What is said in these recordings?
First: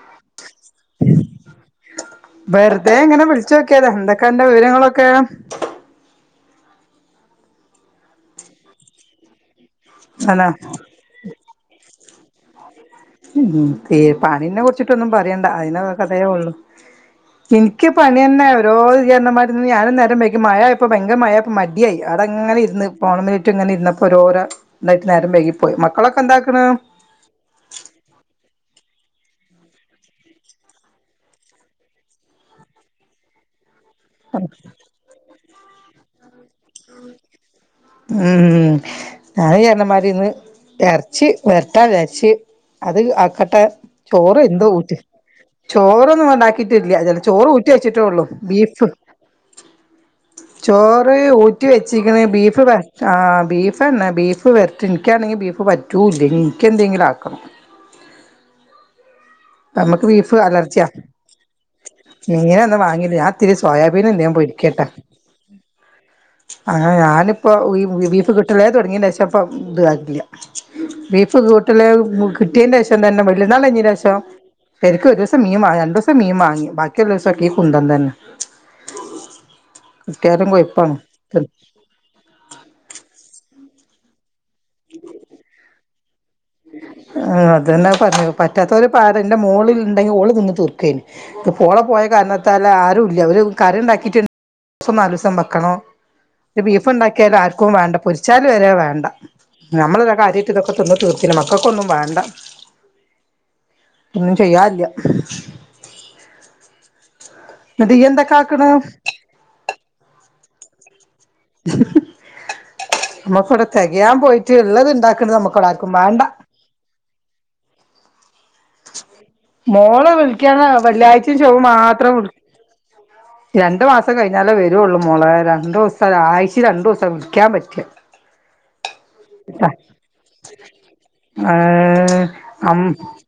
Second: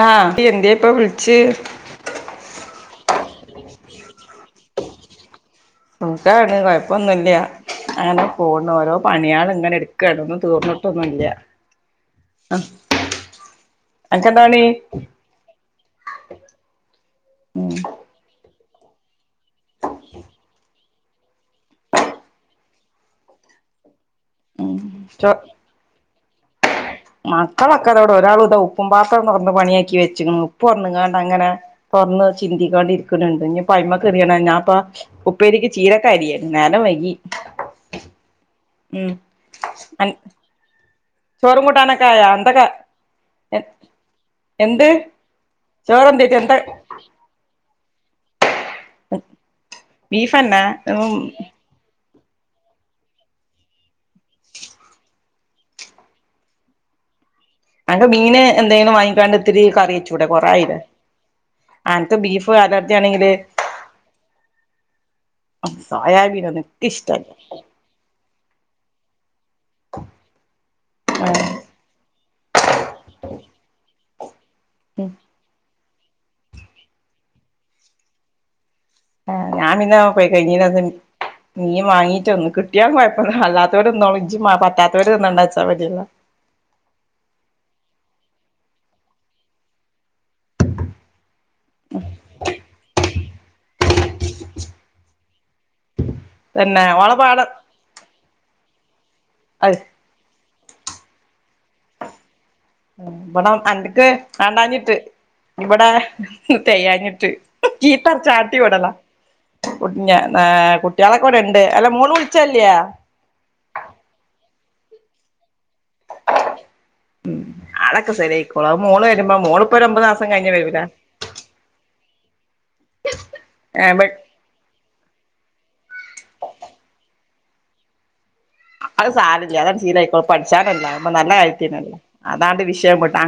ആഹ് അത് എന്തിയേ ഇപ്പ വിളിച്ച് വെറുതെ ഇങ്ങനെ വിളിച്ചു നോക്കിയതാ എന്തൊക്കെ അന്റെ വിവരങ്ങളൊക്കെ സുഖാണ് കുഴപ്പമൊന്നുല്ല അങ്ങനെ പോണ് ഓരോ പണിയാളും ഇങ്ങനെ എടുക്കാണ് ഒന്നും അല്ല തീർന്നിട്ട് ഒന്നൂല്ല ഉം തീ അനക്കെന്താ പണിനെ പണി കുറിച്ചിട്ടൊന്നും പറയണ്ട അതിനൊള്ള കഥയേ ഉള്ളു ഉം എനിക്ക് പണി തന്നെ ഓരോ യ്യ് പറഞ്ഞമാതിരി ഞാനും നേരം വൈകി മഴ ആയപ്പോ ഭയങ്കര മഴ മടിയായി അവിടെ അങ്ങനെ ഇരുന്ന് ഫോണമലേറ്റ ഇങ്ങനെ ഇരുന്നപ്പോ ഓരോരോ- ഉം എന്തായിട്ട് ചോ നേരം വൈകിപ്പോയി മക്കളൊക്കെ എന്താക്ക്‌ണ് മക്കളൊക്കെ ഇതവിടെ ഒരാൾ ഉതവു ഉപ്പും പാത്രം തുറന്ന് പണിയാക്കി വെച്ചക്കണ് ഉപ്പ് തുറന്നങ്ങാണ്ട് അങ്ങനെ തുറന്ന് ചിന്തികാണ്ടിരിക്കുന്നുണ്ട് ഇനി പയ്മ കറിയാണ് ഞാൻപ്പാ ഉപ്പേരിക്ക് ചീരക്കരിയാരുന്നു നേരം വൈകി. ഉം ഉം അതും ഇയ്യ് പറഞ്ഞ മാതിരി അൻ ഇന്ന് എറ ച്ചി ചോറും വരട്ടാ കൂട്ടാനൊക്കെ ആയാ വിചാരിച്ചു എന്തൊക്കെ അത് എ ആക്കട്ടെ ചോറ് എന്തോ എന്ത് ഊറ്റ് ചോറൊന്നും ചോറെന്തേറ്റി എന്താ ഉണ്ടാക്കിട്ടില്ല ച ചോറ് ഊ റ്റി വച്ചിട്ടേ ഉള്ളൂ ബീഫ് ബീഫെന്നെ ചോറ് ഉം ഊ റ്റി വെച്ചിരിക്കുന്നത് ബീഫ് ആഹ് ബീഫ് തന്നെ ബീഫ് വരട്ട് എനിക്കാണെങ്കിൽ ബീഫ് പ പറ്റൂല്ല ഇനി എനിക്ക്‌ എന്തെങ്കിലും ആക്കണം അനക്ക് മീന് എന്തേലും വാങ്ങിക്കാണ്ട് ഇത്തിരി കറി നമ്മക്ക് വെച്ചൂടെ ബീഫ് കൊറായില്ലേ അലർജിയാ അനക്ക് ബീഫ് മീൻ ഒന്നും അലർജി വാങ്ങീല്ല ആണെങ്കില് ഞാൻ ഇത്തിരി സോയാബീൻ എന്തങ്കിലും പൊരിക്കട്ടെ സോയാബീനൊന്നും ഇക്ക് ആഹ് ഇഷ്ടല്ല ഞാനിപ്പോ ബീഫ് കിട്ട ള്ള തുടങ്ങിയേഷം പ്പം ഇതു ആകില്ല ബീഫ് കൂട്ട കിട്ടിയതിന്റെ ശേഷം തന്നെ വലിയ പെരുന്നാൾ കഴിഞ്ഞ ശേഷം ഉം ശെരിക്കും ഒരു ദിവസം മീന് രണ്ടു ദിവസം മീമാങ്ങി ബാക്കിയുള്ള ദിവസംക്കെ ഈ കുന്തം തന്നെ ആഹ് ഞാപിന്നെ പോയി കിട്ടിയാലും കഴിഞ്ഞി കൊഴപ്പാണ് [unintelligible] മിമാങ്ങി തന്നു കിട്ടിയാ കൊയപ്പ അല്ലാത്തോ ല് തിന്നോളും ഇജ് പറ്റാത്തതോര് തിന്നണ്ടാച്ചാ മതി എല്ലോ ആഹ് അതന്നേ പറഞ്ഞത് പറ്റാത്തോരാ പ്പ ആരാ എന്റെ മോള് ഉണ്ടെങ്കിൽ ഓള് നിന്ന് തീർക്കേനി ഇക്ക്‌ പോളെ പോയ കാരണത്താൽ ആരും ഇല്ല ഒര് കറി ഉണ്ടാക്കിട്ടുണ്ട് ദിവസം നാല് ദിവസം വെക്കണം തന്നെ ബീഫ് ഓളെ ഉണ്ടാക്കിയാലും പാടം ആർക്കും വേണ്ട പൊരിച്ചാലും വരെ വേണ്ട അഹ് നമ്മളിതൊക്കെ കാര്യായിട്ട് ഇതൊക്കെ തിന്നും തിന്ന് തീർത്തിരുന്നു മക്കൾക്ക്‌ ഒന്നും വേണ്ട ഇവിട അനക്ക് ഒന്നും ചെയ്യാനില്ല വേണ്ടാഞ്ഞിട്ട് ഇവിടെ തെകയാഞ്ഞിട്ട് എന്നിട്ട് ഇയ്യ് എന്തൊക്കെ ആക്കണ് ചീത്തർചാട്ടിവിടലാ കുട്ട്ഞ താ കുട്ട്യാളൊക്കെവട്ണ്ട് അല്ല മോള് വിളിചല്ലേ? നമക്ക് വ്ടെ തെകയാൻ പോയിട്ട് ഇള്ളത്ണ്ടാക്ണ്ത് നമ്ക്ക് വ്ടാർക്കും വേണ്ട ഉം അതക്കെ ശരി മോള് വിളിക്കാണ് വരൂലേ വെള്ളിയാചെ ചൊവ്വേമാത്രം വിളിക്കും രണ്ട് മാസം കയി യിഞാലെവരൊള്ളൂ മോളേ രണ്ടൂസം ഒരായ്ചെല് രണ്ടുസം വിളിക്കാ പറ്റ അസാരല്ല അതെ ശിലായ്ക്കോളും പഠിച്ചാനല്ലേ അപ്പ നല്ല കാര്യത്തിനല്ലേ ഏഹ് അതാണ്ട് അം വിഷയംവിടാ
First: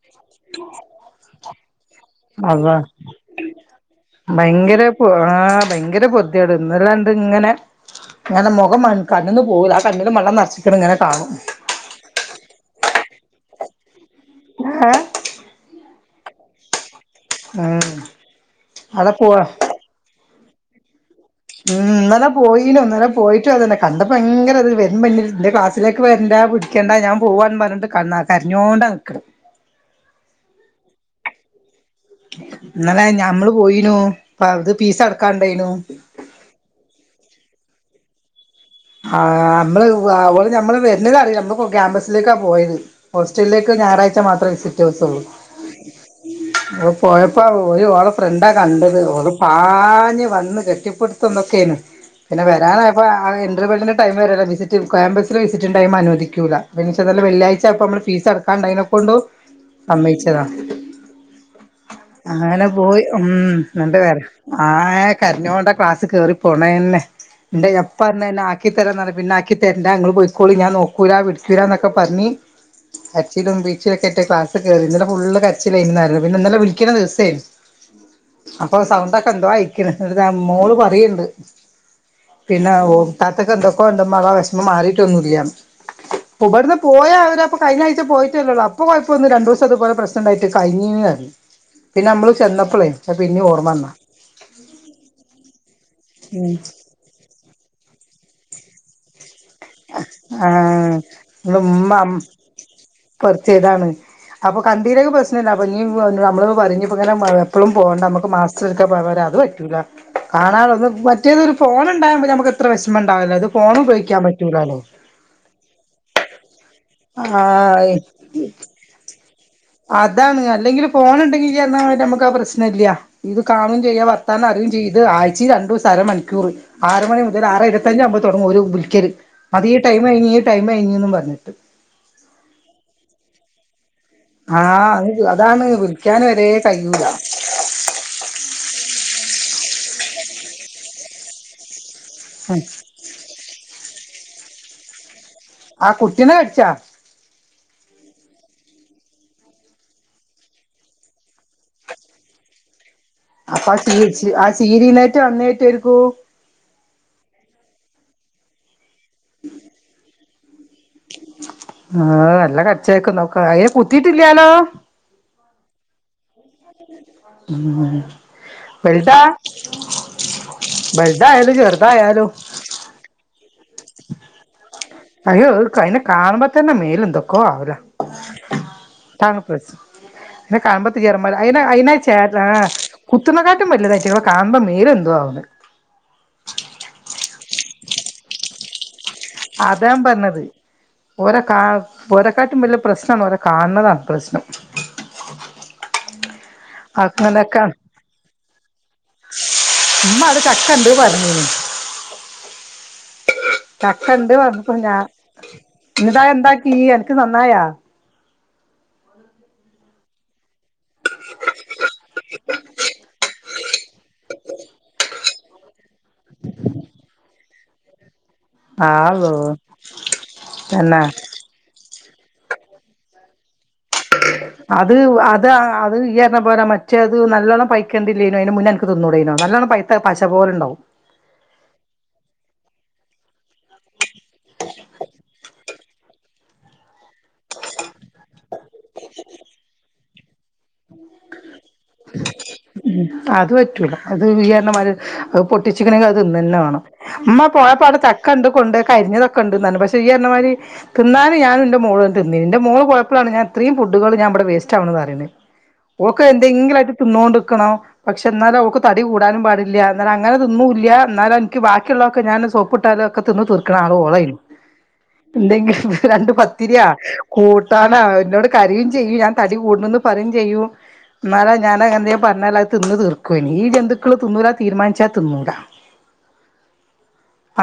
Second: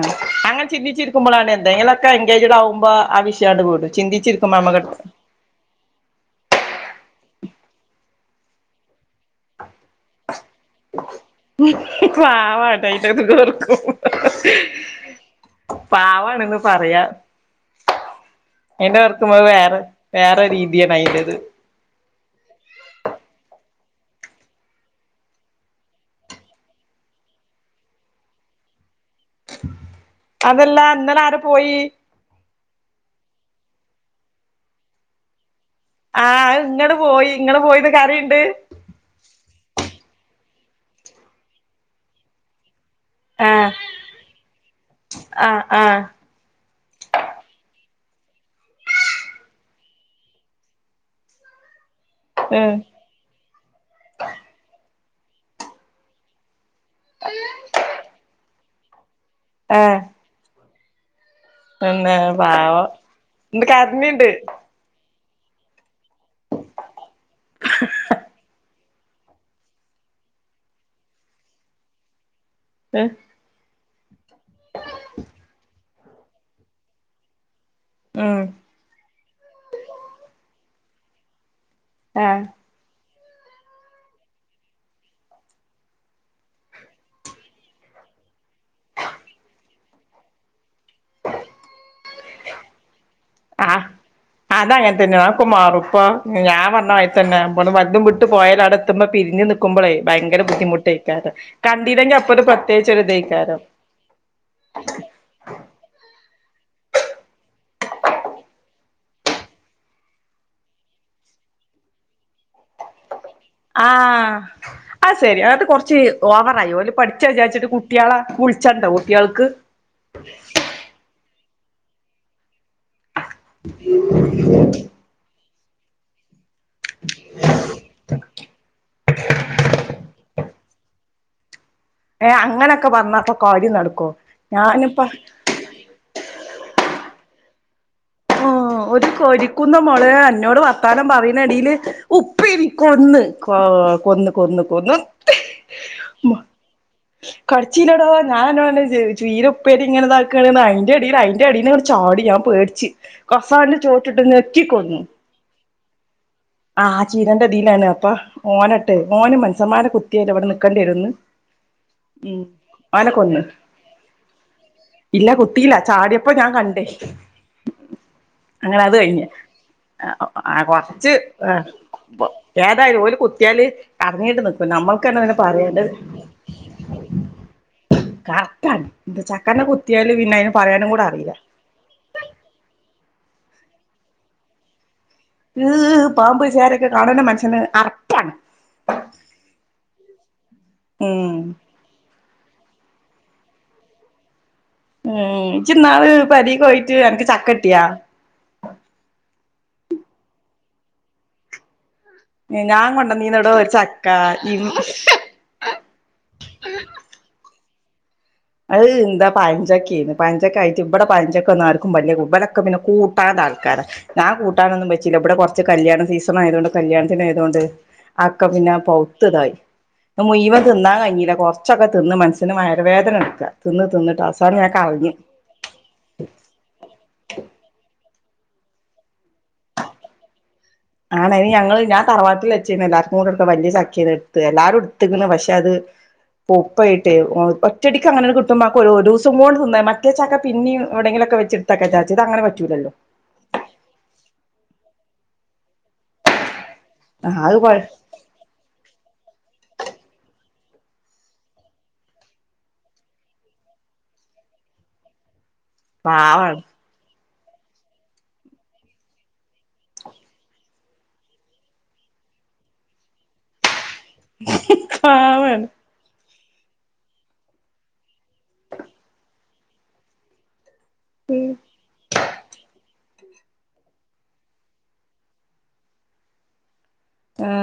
അങ്ങന ചന്തിച്ചിരിക്മ്പളാണ് എന്തേങ്കിലൊക്കെ അള്ളാ എങ്കേജടാവുമ്പോ ആ വിഷയണ്ട് വിടും ചിന്തിചിരിക്ക്മ്പള ഭയങ്കര ഞമ്മക്ക് ടെ ആഹ് ഭയങ്കരപൊറ്ദ്യെട് ഇന്നലണ്ട്ങ്ങനെ ഇങ്ങനെമൊഖം കണ്ണ്ന്ന് പോവുല കണ്ണില് വെള്ളം നെറച്ച്ക്ക്ണങ്ങനെ കാണും. പാവാണ് ട്ടോ അയ്‌ന്റെതൊർക്കുമ്പോ ഏഹ് പവാണ്ന്ന് പറയാ ഉം എയ്നെ അവിടെ വെക്കുമ്പ പോവാ വേറെ രീതിയാണ് അയിന്റത് ഉം ഇന്നലെ പോയീനു ഇന്നലെ പോയിട്ടു അതന്നെ കണ്ടപ്പോ ഭയങ്കരതില് വരമ്പന്റെതില് ന്റെ ക്ലാസ്സിലേക്ക് വരണ്ട ക്കണ്ടാ ഞാൻ പോവാന്ന് പറഞ്ഞിട്ട് കരഞ്ഞോണ്ടാ നിക്ണത് അതല്ല ഇന്നലാരെ പോയി ഇന്നലെ ഞമ്മള്പോയിനു അ അത് പീസടക്കാണ്ടെനു ആഹ് അ ഇങ്ങട് പോയി ഇങ്ങള് പോയിന്നന്ന് കരയിണ്ട്? ആഹ് മ്മള് അ ഓള് ഞമ്മള് വര്നതറിലാ നമ്മള് ക്യാമ്പസിലെക്കാ പോയത്. ആ ഹോസ്റ്റലിലേക്ക് ഞായറാഴ്ച മാത്രേ വിസിറ്റ് ദിവസുള്ളൂ. ആ ആ ഓള്പോയപ്പോ ഓര് ഓളെ ഫ്രണ്ടാ കണ്ടത് ഓള് പാഞ് വന്ന് കെട്ടിപ്പിട്ത്ത ത്തതൊക്കെന്ന്. പിന്നെ ഉം വരാനായപ്പഴാഞങ്ങള് ഇന്റർവ്യലിന്റെ ടൈംവരൊല്ല വിസിറ്റ് ക്യാമ്പസിലെ വിസിറ്റിങ് ടൈം അനുവദിക്കൂല. വിന്നചതല്ല വെള്ളിയാഴ്ചപ്പ മ്മള് ഫീസടക്കാൻണ്ടായിനകൊണ്ടു ആ സമ്മയ്ച്ച് ചതാ പിന്നെ അങ്ങനെ പാവം പോയി ഉം ണ്ട് ന്ന്ട്ട് കരഞ്ഞിണ്ട് ആഹ് കരഞ്ഞോണ്ട ക്ലാസ് കേറി പോണെന്നെ ന്റെഎപ്പന്നണ്ട് [unintelligible] ആക്കി തരാന്നറഞ് പിന്നാക്കിത്തരണ്ട ഇങ്ങള് പൊയ്ക്കോളി ഞാനോക്കൂലാ പിടിക്കൂലാന്നൊക്കെ പറഞ്ഞി എഹ്. കരച്ചിലും പിഴിച്ചിലൊക്കേറ്റാ ക്ലാസ് കേറിന്ന ഇന്നലെ ഫുള്ള് കച്ചിലേന്നു പറഞ് പിന്നെന്നലെ വിളിക്ണ ദിവസേന്ന് ഉം അപ്പൊ സൗണ്ടൊക്കെന്തോഅയ്ക്ക്ണ് ന്ന്ട്ടാ മോള് പറയിണ്ട്. ഏഹ് പിന്ന ഓ താത്തെക്കെന്തൊക്കെണ്ട്മ്മാ വെഷമം മാറിട്ടൊന്നുംല്ല. ഇബട്ന്ന് പോയാ അവ അപ്പൊഴിഞ്ഞ ആഴ്ച പോയിട്ടേല്ലോ അപ്പൊ കൊഴപ്പ ഒന്ന് രണ്ടു ദസം അതുപലെ പ്രശ്നം റ്റണ്ടായിട്ടേ കഴിഞീ നറയും പിന്നമ്മള് ചെന്നപ്പളെ പിന്നീഓർമ്മ വന്നാ അതങ്ങൻതന്നെ. അഹ്ക്കെമാറും പ്പൊ. ഉം ഞാ പറഞമാരി. ത്തന്നെ. വട്ന്ന് വറ്റും വിട്ട് പോയാല് ആടെ എത്തുമ്പം പിരിഞ് നി ക്കുമ്പളെ ഭയങ്കരെ ആഹ് ബുദ്ധിമുട്ടെയ്ക്കാരം. ഇവടെ ഉമ്മ കണ്ടീലെങ്കി അപ്പൊരു പ്രത്യേകിച്ചൊരിതേക്കാരം. അപ്പകണ്ടീലെങ്കി പ്രശ്നല്ല. അപ്പ ഞ്ഞി ഞമ്മള് പറയും. ഞ് പ്പങ്ങനെ എപ്പളും പോണ്ട. അമ്മക്ക് മാസ സൊരിക്ക പോയാമതി. അത് പറ്റൂല. കാണാള്ളത് മറ്റേതൊരു ഫോണ് ണ്ടായമതി. നമക്കെത്ര വെഷമണ്ടാവൂല. ആഹ്.. അഹ് സര്യാ. അത് കൊറച്ച് ഓവറായി. പഠിച്ചാരിച്ചിട്ട് ആഹ് കുട്ട്യാളാ വിൾച്ചണ്ടേ കുട്ട്യാൾക്ക്. അതാണ്. അല്ലെങ്കില് ഫോണ്ണ്ടെങ്കി യ്യ് ർഞ്ഞമാതിരി ഞമ്മക്കാ പ്രശ്നല്യ. ഇത് കാണും ചെയ്യാ. വർത്താനറിയും ചെയ്യാ. ഇത് ആഴ് ചേ രണ്ടൂസം അരമണിക്കൂറ്. ആറ് മണി മുതല്. ആറെ ഇരുപത്തഞ്ചാകുമ്പോ തൊടങ്ങും ഒര് വിളിക്കല്. മതീ ടൈംമയിഞ്ഞീ ടൈമയ്ഞീന്നും പറഞ്ഞിട്ട്. ഏഹ് അങ്ങനൊക്കെ പർഞ്ഞാപ്പൊ കാര്യം നടക്കോ? ആഹ് ഞാനിപ്പ അത് അതാണ്. വിളിക്കാന് വരെ കയ്യൂല. ആഹ് ഒരു കൊരിക്കുന്നമളെ അന്നോട് വർത്താനം പറയിണെടേല് ഉം ഉപ്പെരി കൊന്ന്. കൊ കൊന്ന് കൊന്ന് കൊന്ന്. ആഹ് കുട്ടിനെ കട്ച്ചാ. കടിച്ചീല ടൊ ഞാനോന്നൊട് ച്ചീ ചീരെപ്പേരി ങ്ങന താക്കേണ്ന്ന്. അയിന്റെ എടീല് അയ്ന്റെ എടീന്ന് ചാടി. ഞാൻ പേട്ച്ച്. കസാൽന്റെ ചോട്ടിട്ട് നെക്കിക്കൊന്നു. ട്ട്യേ ന്നേട്ടേരിക്കും. ആഹ് ചീരന്റെതിലാണ്. അപ്പൊ ഓനെട്ടേ. ഓന് മൻസന്മാരെ കു ത്തില്ലേ വടെ നിക്കേണ്ടിയെ രൊ ന്ന്. ആഹ് ഉം നല്ല കടിച്ചേക്കും ഓനെക്കൊന്ന്. നോക്ക അയിനെ കുത്തിയിട്ടില്ലാലോ ഇല്ല. കുത്തീല്ല. ചാട്യ പ്പൊ ഞാൻ കണ്ട്. ഉം അങ്ങനെ അത് വലുതാ കയ്ഞ്ഞ്. ആഹ് അഹ് കൊറ്ച്ച്. വലുതായാലും ഏഹ് ചെറുതായാലും ഏതാലും ഓല് കു ത്യാല് കറങ്ങീട്ട് നിക്കും. നമ്മൾക്കെന്നെ പിന്നെ അയ്യോ പറയാണ്ടെ. അതിനെ കാണുമ്പോ തന്നെ മേല് എന്തൊക്കോ ആവൂല കറക്റ്റാണ്. ന്റെ അതാണ് ചക്കനെ പ്രശ്നം കുത്യാല് പിന്നെ അയിന് പറയാനും കൂടെ അറിയൂല. കേ താ കുത്ത്ന കാട്ടിലും വലുതാ ഐറ്റെങളെ കാണുംപം മേല് ന്തോ ആവുന്നേ. ഹ് പാമ്പ് ചേരൊക്കെ കാണണ് മൻഷന് അറപ്പാണ്. അതാ ഞാ പറഞ്ഞത്. ഉം ഓരേ കാ ഒരെക്കാട്ടും വല്യ പ്രശ്നമാണ് ഓരെ കാണ്ന്നതാ പ്രശ്നം. ഉം ജിന്നാള് പെരീക്കോയിട്ട് അനക്ക് ചക്ക ട്ടിയാ. മ്മ അടെ ചക്കണ്ട് പറഞ്ഞീന്. ഏഹ് ഞാം കൊണ്ടേന്നീന്യ ടോ. ചക്കണ്ട് പറഞ്ഞപ്പോ ഞാ ഇന്നട്ടാ ന്താക്കി അനക്ക് നന്നായാ. അഹ് ന്താ പയഞ്ചക്കേന്ന്. പയഞ്ചക്ക ആയിട്ട് ഇവിടെ പയഞ്ചക്ക ഒന്നും ആർക്കും വലിയ കൂബലൊക്കെ പിന്നെ കൂട്ടാന്റെ ആൾക്കാരാ. ഞാം കൂട്ടാനൊന്നും വെച്ചില്ല. വടെ കുറച്ച് കല്യാണ സീസണായതൊണ്ട് കല്യാണത്തിന് ആയതൊണ്ട് ആക്കെ പിന്നെ പൗത്ത് ആള്ളോ തായി. മുയ് വൻ തിന്നാൻ തന്നെ കയ്ഞ്ഞില്ല കൊറ ച്ചൊക്കെ തിന്ന് മൻസ്സന് വയറ് വേദന ടുക്ക്വാ. തിന്ന് തിന്നിട്ട് അവസാനം ഞാൻ കളഞ്ഞു. ഇത് അത് ഈ പറഞ്ഞ പോല മറ്റേത് നല്ലോണ്ണം പൈക്കേണ്ടില്ലേനു. അയ്ന് മുന്നെ അനക്ക് തിന്നൂടേനോ. നല്ലോണം പൈത്ടാ പശ പോലെ ണ്ടാവും. ആണ്. ഐന് ഞങ്ങള് ഞാൻ തറവാട്ടിലെച്ചെന്ന് എല്ലാർക്കും കൂടെടുക്ക. വലിയ ചക്കേന്ന് ടുത്തേ എല്ലാരും എട്ത്തുക്കണ്. പക്ഷെ അത് പൗപ്പായിട്ടേ. ഒഹ് ഒറ്റടിക്ക് അങ്ങനെ കിട്ടുമ്പോ ഒരൂസം കോണ്ട് ത് ന്നാ മറ്റേ ചക്ക പിന്നേം എവിങ്കിലൊക്കെ വെച്ച് ടുത്തക്ക വിചാരിച്ച്. ഇതങ്ങനെ പറ്റൂലല്ലോ. അത് പറ്റൂല. അത് യ്യ് പറഞ്ഞ മാരി അത് പൊട്ടിച്ചിക്കണെങ്കി അത് തിന്നന്നേ വാണം. മ്മ അത് പോഴപ്പോ ആടെ ചക്കണ്ട് കൊണ്ട് ക്കൊ അരിഞ്ഞതക്കെ ഉണ്ട്ന്നു. പക്ഷെ യ്യ് പറഞ്ഞ മാതിരി തിന്നാന് ഞാനും ന്റെ മോളും തിന്നീനി. ന്റെ മോള് പോയപ്പളാണ് ഞാൻ ഇത്രീം ഫുഡുകൾ ഞാൻ ഇവടെ വേസ്റ്റ് ആവുന്നത് അറീണത്. ഓക്ക് പാവാണ് എന്തെങ്കിലായിട്ട് തിന്നോണ്ട്ക്കണം. പക്ഷെ ന്നാലോ ഓക്ക് തടി കൂടാനും പാടില്ല ന്നാല് അങ്ങനെത് ന്നും ല്ലാ ന്നാലോ ഇൻക്ക് ബാക്കിയുള്ളതൊക്കെ ഞാന് സോപ്പിട്ടാലോ ക്കെ ത് ന്ന് തീർക്കണ ആള് ഓളെനി പാവാണ് ന്തെങ്കിലും രണ്ട് പത്ത് ത്തിരിയാ കൂട്ടാണൊ ന്നോട് കരയും ചെയ്യും ഞാൻ തടി കൂടീന്ന് പറയും ചെയ്യും ന്നാലോ ഞാൻ എന്തെം പറഞ്ഞാലത് തിന്ന് തീർക്കും ഈ ജന്തുക്കള് തിന്നൂലാ തീരുമാനിച്ചാ തിന്നൂലാ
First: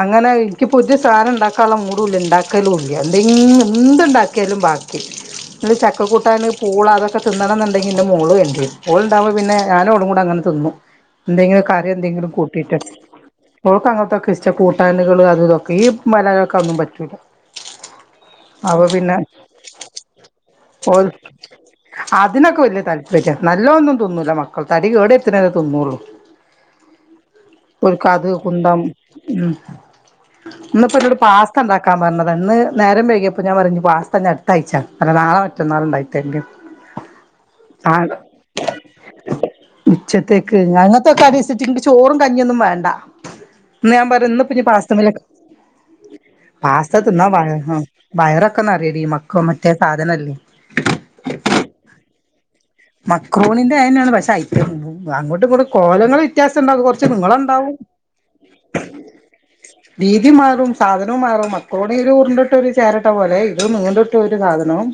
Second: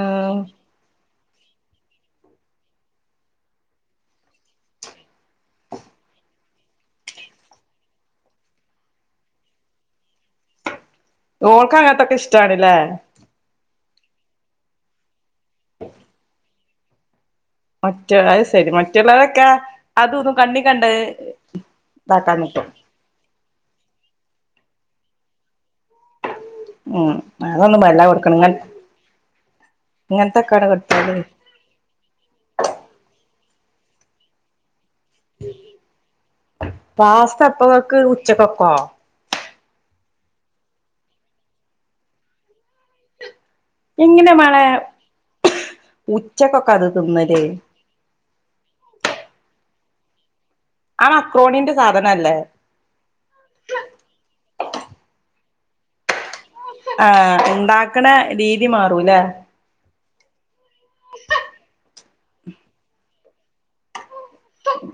അങ്ങനെ ക്ക് പുതിയ സാനം ണ്ടാക്കാള്ള മൂടുംല്ലാ ണ്ടാക്കലും ല്ല എന്തെങ്കിലും എന്ത് ണ്ടാക്കിയാലും ബാക്കി ന്ന് ചക്കകൂട്ടാന് പൂള അതൊക്കെ തിന്നണം ന്നുണ്ടെങ്കി ന്റെ മോളു വെരണം ഓളണ്ടാവുംമ്പോ പിന്നെ ഞാനുംഓളും കൂടെ അങ്ങനെ തിന്നും എന്തെങ്കിലും ഓൾക്ക് കാറിയോ അങ്ങനത്തൊക്കെ എന്തെങ്കിലും ഇഷ്ടാണ്ല്ലേ കൂട്ടിട്ട് ഓൾക്ക് അങ്ങനത്തൊക്കെ ഇഷ്ടാ കൂട്ടാനകള് അത് ഇതൊക്കെ ഈ മലാള്കൾക്ക് ഒന്നും പറ്റൂല്ല മറ്റ അത് ശെരി മറ്റുള്ളൊരൊക്കെ അത് ദും കണ്ണീ കണ്ടത് ഓൽ അതിനൊക്കെ വല്യ താല്പര്യാ നല്ലതോന്നും തിന്നൂല മക്കൾ തടി കേട്ർത്ത്നേ തിന്നോള്ളു ഉം അതൊന്നും വല്ലാ ഓന്ക്ക്‌ അത് കൊടുക്കണം ഇങ്ങ കുന്തം ഉം ഇങ്ങനത്തൊക്കെയാണ് ന്ന് പ്പോ ന്നോട് കൊടുത്താല് പാസ് ത്താ ണ്ടാക്കാൻ പറഞ്ഞതാ ഇന്ന് നേരം വൈകിയപ്പോ ഞാൻ പറഞ്ഞു പാസത ഞ്ഞി അടുത്തായ്ച്ചാ അല്ല നാളെ മറ്റന്നാള് ണ്ടായക്കി ത്തേരണ്ട് ന്ന് പാസ്ത എപ്പക്കേക്ക് ഉച്ചക്കൊക്കോ ഉച്ചത്തേക്ക് അങ്ങനത്തൊക്കെ അത് സട്ട ഇങ്ങ് ചോറും കഞ്ഞിഒന്നും വേണ്ട ന്ന് ഞാൻ പറഞ് എങ്ങനെ ന്ന് പ്പോ ഞ്ഞി മളെ പാസ്തന്നുല്ല ഉച്ചക്കൊക്കെ അത് പാസ്ത തിന്നാ തിന്നല് [unintelligible] വയറൊക്കേ നെറയടി മക്ക മറ്റേ സാധനല്ലേ ആ മക്രോണിന്റെ സാധന അല്ലേ മക്രോണിന്റെ അയന്നേണ് പക്ഷെ അം അങ്ങോട്ടുങ്ങട്ടും കോലങ്ങൾ വ്യത്യാസ ണ്ടാവും കൊർച്ച് ആഹ് നീളണ്ടാവും ഇണ്ടാക്കണ രീതി മാറൂലേ രീതി മാറും സാധനോം മാറും മക്രോണിഒരു ഉർണ്ട്ട്ടൊരു ചേരട്ട പോലെ ഇത് നൂൽ ഒരു സാധനവും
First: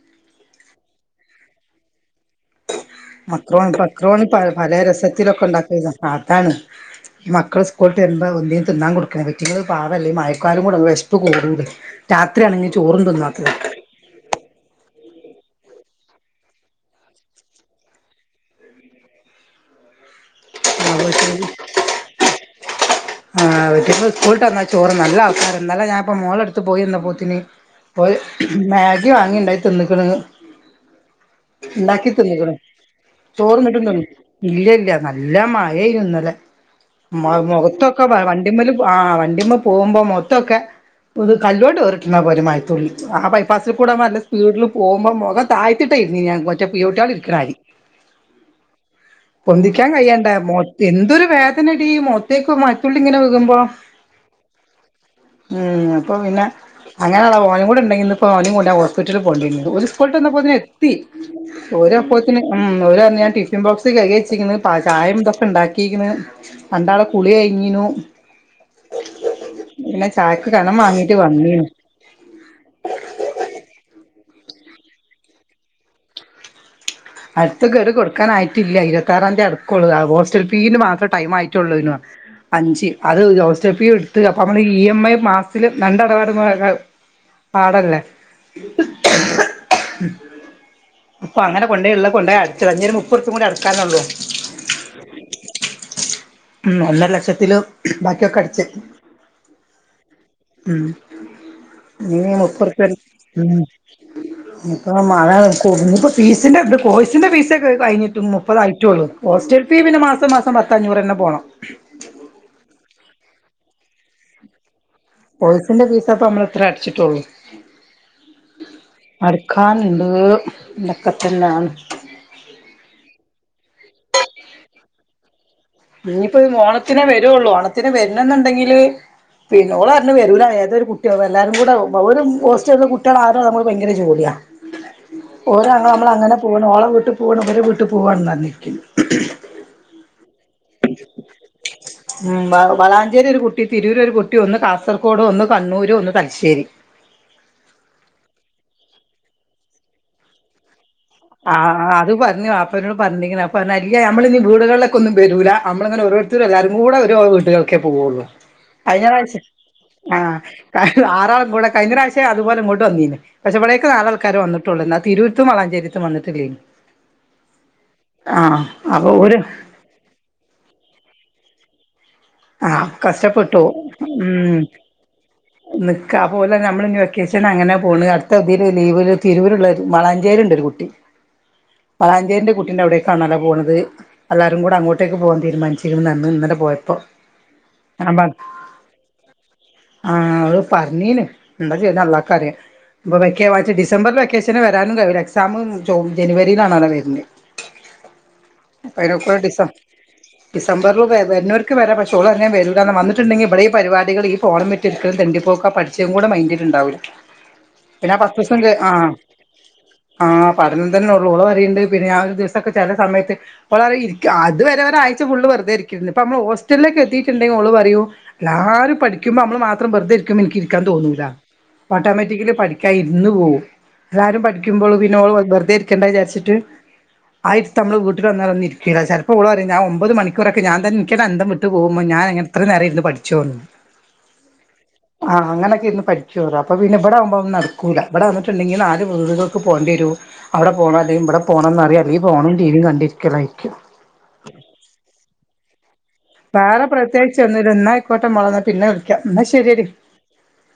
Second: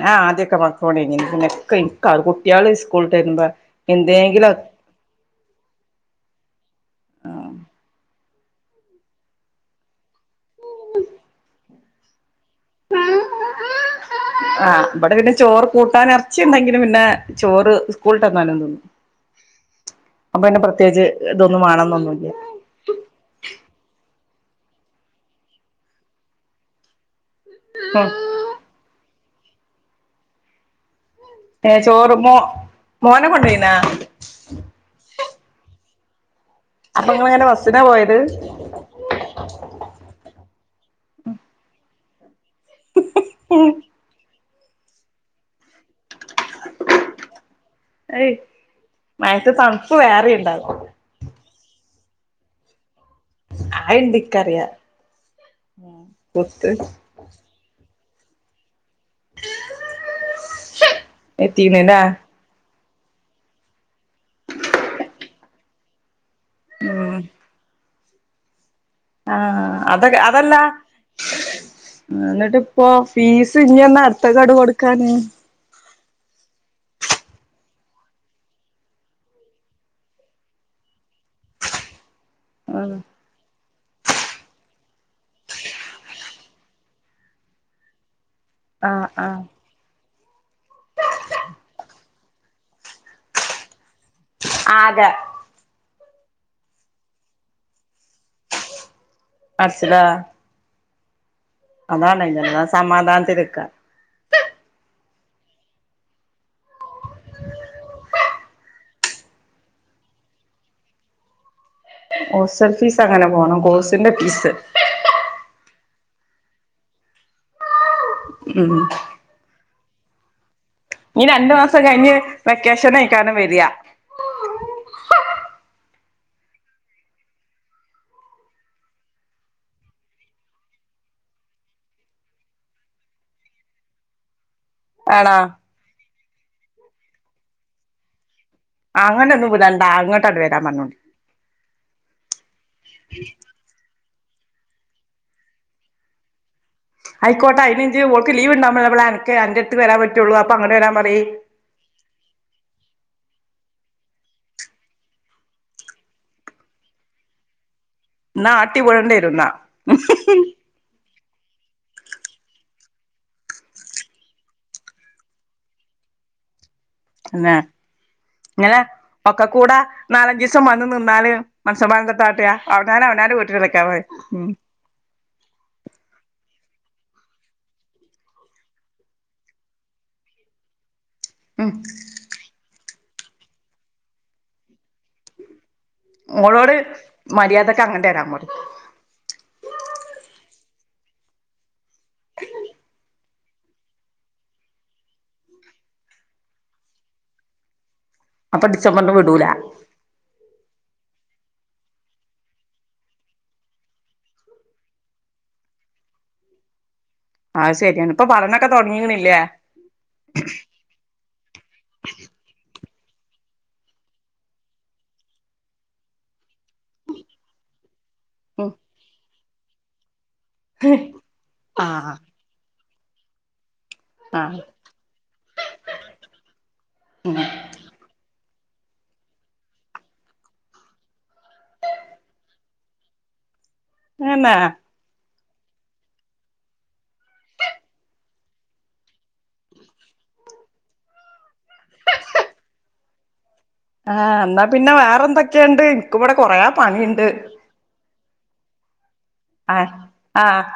ഞാ ആദ്യൊക്കെ മക്രോണി തിന്നീന്ന് പിന്നൊക്കെ കുട്ട്യാള് സ്കൂൾട്ടെരുമ്പ എന്തെങ്കിലും ഒത്തിരൊക്കെ ഉണ്ടാകൊള്ളു അതാണ് ഈ മക്കൾ സ്കൂള്ട്ട് വെരുമ്പോ ന്തേലും തിന്നാൻ കൊട് ക്ക്ണത് അയിറ്റേള് പാവല്ലേ മയക്കാലം കൂടെ വിഷ്പ് കൂട്ണ്ടേയ് രാത്രിയാണെങ്കി ചോറുംന്നാത്തത് ആഹ് ബടെ ടെ പിന്നെ ചോറ് കൂട്ടാൻ ഇറച്ചിണ്ടെങ്കില് പിന്നെ ചോറ് സ്കൂള്ട്ട് വന്നാലും തിന്നും അപ്പ പിന്നെ പ്രത്യേകിച്ച് തൊന്നും വാണന്നൊന്നുല്ല ആഹ് വീട്ടിക്ക് സ്കൂള്ട്ട് വന്ന ചോറ് നല്ല ആൾക്കാര ന്നലെ ഞാനിപ്പോ മോളെട്ത്ത് പോയി വന്നപ്പോത്തിന് ഉം ഓല് മാഗി വാങ്ങിണ്ടാക്കി തിന്ന്ക്ക്ണ് ഏഹ് ണ്ടാക്കി ചോറ് മോ തിന്ന്ക്ക്ണ് മോനെ കൊണ്ടോയിനാ ചോറ്ന്ന്ട്ടും ത് ന്നു ഇല്ലല്ല നല്ല മയേയ്ന്നുന്നലെ അപ്പൊ ഇങ്ങളിങ്ങനെ ബസ്സിനാ മൊഖത്തൊ പോയത് വണ്ടിമ്മല് ആ വണ്ടിമ്മ പോകുമ്പോ മോത്തോക്കെ ഇത് കല്ലോട്ട് ഏർട്ട്ണ പോലെ തുള്ളി ആ ബൈപ്പാസിൽ കൂടെ നല്ല സ്പീഡിൽ പോക്മ്പോ മൊഖം തായ്ത്തിട്ടാ ഇര്ന്നിര്ന്ന് ഞാൻ മറ്റേ പിയ്യുട്ട്യേൾ ഇരിക്കണമാരി ഏയ് മഴയത്ത് പൊന്തിക്കാൻ തണുപ്പ് കയ്യണ്ട മ വേറെണ്ടാവും എന്തൊരു വേ നേടി മൊത്തേക്ക മ യത്തുള്ളിങ്ങനെ വ്ഗ്ഗ്മ്പോ അത്ണ്ട് ഇക്കറിയാ ഉം അപ്പൊ പിന്നെ പുത്ത് അങ്ങനെ ഓന് കൂടെയുണ്ടെങ്കിൽ ഇന്ന് ഇപ്പം ഓനേ കൊണ്ട് വീട്ടിൽപോകേണ്ടിവന്നെനെ ഓര് സ്കൂള്ട്ട് വന്നപ്പോതിനെ എത്തി ഓര് എത്തീന്ല്ലേ അപ്പോ ഉം ഓലർഞ് ഞാൻ ടിഫിൻ ബോക്സ് കൈകിച്ച്ക്ക്ണ് പ ചായീം തൊക്കെ ണ്ടാക്കീക്ക്ണ് രണ്ടാളെ ഉം കുളി കഴിഞ്ഞിനു ആഹ് അത പിന്നെ ചായക്ക് കനം വാങ്ങിട്ട് വന്നീനു ന്നിട്ട് ഇപ്പോ ഫീസ് ഇഞ്ഞുന്നാ അടുത്ത ഘടു കൊടുക്കാന് അടുത്ത ഘടു കൊട്ക്കാനായിട്ടില്ല ഇരുപത്താറാംതി അടകൊള്ളു ആ ഹോസ്റ്റൽ ഫീ മാത്രം ടൈം ആയിട്ടുള്ളെന് അഞ്ച് ആഹ് അത് ഹോസ്റ്റൽ ഫി ഇട്ത്ത് അപ്പൊ അത് മ്മന്ന് ഇ എം ഐ മാസില് രണ്ടടവട മുവായ്രാവും പാടല്ലേ ആഹ് ആഹ് ഉം അപ്പങ്ങനെ കൊണ്ടേള്ള കൊണ്ടയ് അട്ച്ചതാ ഞ്ഞിഒര് മുപ്പോർപ്പികൂടി അടക്കാനൊള്ളൂ ആകെ ഉം ഒന്നര ലക്ഷത്തില് ബാക്കിയൊക്കെ അടച്ച് അട്ച്ച്ലാ ഉം ഇനി അതാണെയ്ഞ്ഞല്ലോ സമാധാനത്തില്ക്ക ഇപ്പ മഴ കൊർഞ്ഞിപോ ഫീസിന്റെത് കോഴ്സിന്റെ ഫീസട് കയ്ഞ്ഞിട്ടും മുപ്പതായിറ്റൊള്ളൂ ഹോസ്റ്റൽ ഫീ പിന്നെ മാസം മാസം പത്തഞ്ഞൂറെന്നെ പോണം ഹോസ്റ്റൽ ഫീസ് അങ്ങനെ പോണം കോസിന്റെ ഫീസ് കോഴ്സിന്റെ ഫീസപ്പ അമ്മള് ത്ര അട്ച്ചിറ്റൊള്ളു ഉം അട്ക്കാന്ണ്ട് ഞി രണ്ട് മാസം കയ്ഞ്ഞ് വെക്കേഷനയ്ക്കാരം വെര്യ ഇഞിപ്പോ മോണത്തിനാ വരൊള്ളൂ ഓണത്തിന് വര്നംന്ന്ണ്ടെങ്കില് പി ഓളർഞു എരൂല ഏതൊരു കുട്ട്യോ വല്ലാരും കൂട വ്വ വ ഒരു മോസ്റ്റ്ൻ്റല്ലും കുട്ട്യേളാ ആരാ അമൾക്ക് ഭയങ്കര ജോട്യാ ആണോ ഓരാങ്ങള അമ്മളെ അങ്ങനെ പോണ് ഓളെ വീട്ട് പോണ് ഓരെ വീട്ട് പോവാണന്നർഞ് ര്ക്ക്യേന്നു അങ്ങനന്നും വ്ടണ്ടാ ഇങ്ങട്ടണ്ട് വരാം പർഞ്ഞോണ്ടി ഉം വള വളാഞ്ചേരി ഒര് കുട്ടി തിരൂരൊരു കുട്ടി ഒന്ന് കാസർകോട് ഒന്ന് കണ്ണൂര് ഒന്ന് തലശ്ശേരി ഐക്കോട്ട ഐന്ജ് ഓൾക്ക് ലീവ്ണ്ടാവ്മ്പളേ ബളേ അൻക്ക് അന്റെര്ത്ത്ക് വരാപറ്റൊള്ളൂ അപ്പ അങ്ങനെ വരാപറിയ് ആഹ് അത് പർഞ്ഞു വാപ്പനോട്‌ പറഞ്ഞീക്ക്ണ് അപ്പർണു അല്ല്യ നമ്മളിനി വീടുകൾളക്കെ ഒന്നും വരൂല അമ്ള്ങ്ങന ഓരോ ത്ത് രല്ലാരും കൂടെ ഒരു ഓഹ് വീട്ട്കൾക്കേ പോവൊള്ളൂ എന്നാ ആട്ടി വിടേണ്ടി വരും അയ്ഞ്ഞറാഴ്ശ്ശ എന്നാ ആഹ് ആരാൾ കൂടെ കയ്ഞ്ഞ റാശ്യ അത്പോലെ ഇങ്ങോട്ട് വന്നീന്നെ പക്ഷേ വ്ളേക്ക് നാലാൾക്കാര വന്ന്ട്ടൊള്ളൂ ന്നാ തിരൂര്ത്തും വളാഞ്ചേരിത്തും വന്ന്ട്ടില്യേനു എന്നേ ഇങ്ങനെ അപ്പൊ ഓര് ഒക്കകൂടാ നാലഞ്ചീസം വന്ന് നിന്നാല് മൻസമാരന്തത്താട്ടാ ആഹ് അവര്രേനെ അവനവന്റെ വീട്ടില് കഷ്ടപ്പെട്ടു നിക്കാ പോയി ഉം ന്ന്ക്കാ അപോലർഞ്ഞു അമ്മള്ഞ് വെക്കേഷനങ്ങനെ പോണ് അട്ത്തതില് ലീവില് തിരൂരുള്ള മളാഞ്ചേയിണ്ടരു കുട്ടി ഉം പളാഞ്ചേര്ന്റെ കുട്ടിൻ്റവ്ടേക്കാണാല്ല പോണത് അല്ലാരും കൂടെ അങ്ങോട്ടേക്ക് പോം തീരുമാനിച്ച് ഒളോട് മര്യാദ ആഹ് പർ ആഹ് അവള് പറഞ്ഞീന് ന്താ ചെയ്ത് അള്ളാക്കറ്യാ ബൊ വെക്ക്യേ വാച്ച് ഡിസംബർല് വെക്കേഷന് വരാനും കരൂല എക്സാമ് ചൗ ജനുവരീലാണലോ വര്ന് [inaudible] [inaudible] ഡിസംബറില് പൈനക്കൂട വിടൂല ഡിസം ഡിസംബർലു കെ വര്നോര്ക്ക് വരാ പഷ് ചോളർഞ്ഞേ വരൂലാന്നാ വന്ന്ട്ട്ണ്ടെങ്കി ഇപടെ ഇപാരിപടികള് ഈ ഫോണ് മേറ്റ്ര്ക്കലും തെണ്ടിപ്പോക്ക പഠിച്ചത് ങ്കൂടെ മൈൻ്റ്ല്ണ്ടാവൂല അത് ശരിയാണ് പിന്നെ ഇപ്പൊ പഠനൊക്കെ പത്തുസംങ്ക് ആഹ് തുടങ്ങീണില്ലേ ആഹ് പ അന്തൻതന്നെ ഒള്ളോ ഓളപറയ്ണ്ട് പിന്നെ ഞാ ഒരു ദിവസൊക്കെ ചെല സമയത്ത് ഓളറ്യ ഇര്ക്കാ അത് വരെ ഒരാഴ്ച്ച ഫുള്ള് വെർതെ ഇര്ക്കേര്ന്നു പ്പ അമ്മള് ഓസ് ചല്ലേക്കെത്തിറ്റ്ണ്ടെങ്കി ഓള് പറയു ഉം ല്ലാരു പഠിക്ക്യുമ്പ മ്മൾ മാത്രം ബർതെര്ക്ക്യുമ്പൻ ഇൻക്ക് ഇരിക്കാൻ തോന്നൂല ആഹ് ഓട്ടോമാറ്റിക്കലി പഠിക്ക്യാ ഇര്ന്ന് പോവും രാരും ആഹ് പഠിക്ക്യുമ്പോള് പിന്നെ ഓള് വെർതെ ക്ക്യണ്ട വിജാര്ച്ചിട്ട് ഉം ആയിര്ത്തമ്മള് വീട്ട്ല് വന്നാലൊന്ന് ഇര്ക്കില ചെലപ്പോ ഓള് പറയും ഞാ ഒമ്പത് മണിക്കൂറക്കെ ഞാൻതൻ ഇൻക്ക്യന്നന്തം വിടും ട്ട് പോകുമോ ഞാനൻങ്ങനെത്ര നേരം ഇര്ന്ന് പഠിച്ചോന്ന് [unintelligible] മാ ആഹ് അങ്ങനൊക്കെ ഇര്ന്ന് പഠിക്ക്യോലോ അപ്പൊ പിന്നെ ഇവടെ ആവുമ്പോ ഒന്നും നടക്കൂല ഇവടെ വന്നിട്ടുണ്ടെങ്കിൽ നാല് വീട്കൾ ക്ക് പോണ്ടി വരും അവ്ടെ പോണം അല്ലെങ്ക ഇവടെ പോണംന്നറിയ അല്ലെങ്ക ഫോണും ടീ വിം കണ്ടിരിക്കലായി ആഹ് എന്നാ പിന്നെ വേറെ എന്തൊക്കെയുണ്ട് ഇൻക്ക് ഇവടെ കൊറേ പണിണ്ട് എന്നായിക്കോട്ടെ മൊളെന്നാ പിന്നെ വിളിക്കാ ഉംന്നാ ശരി ആഹ് ആഹ്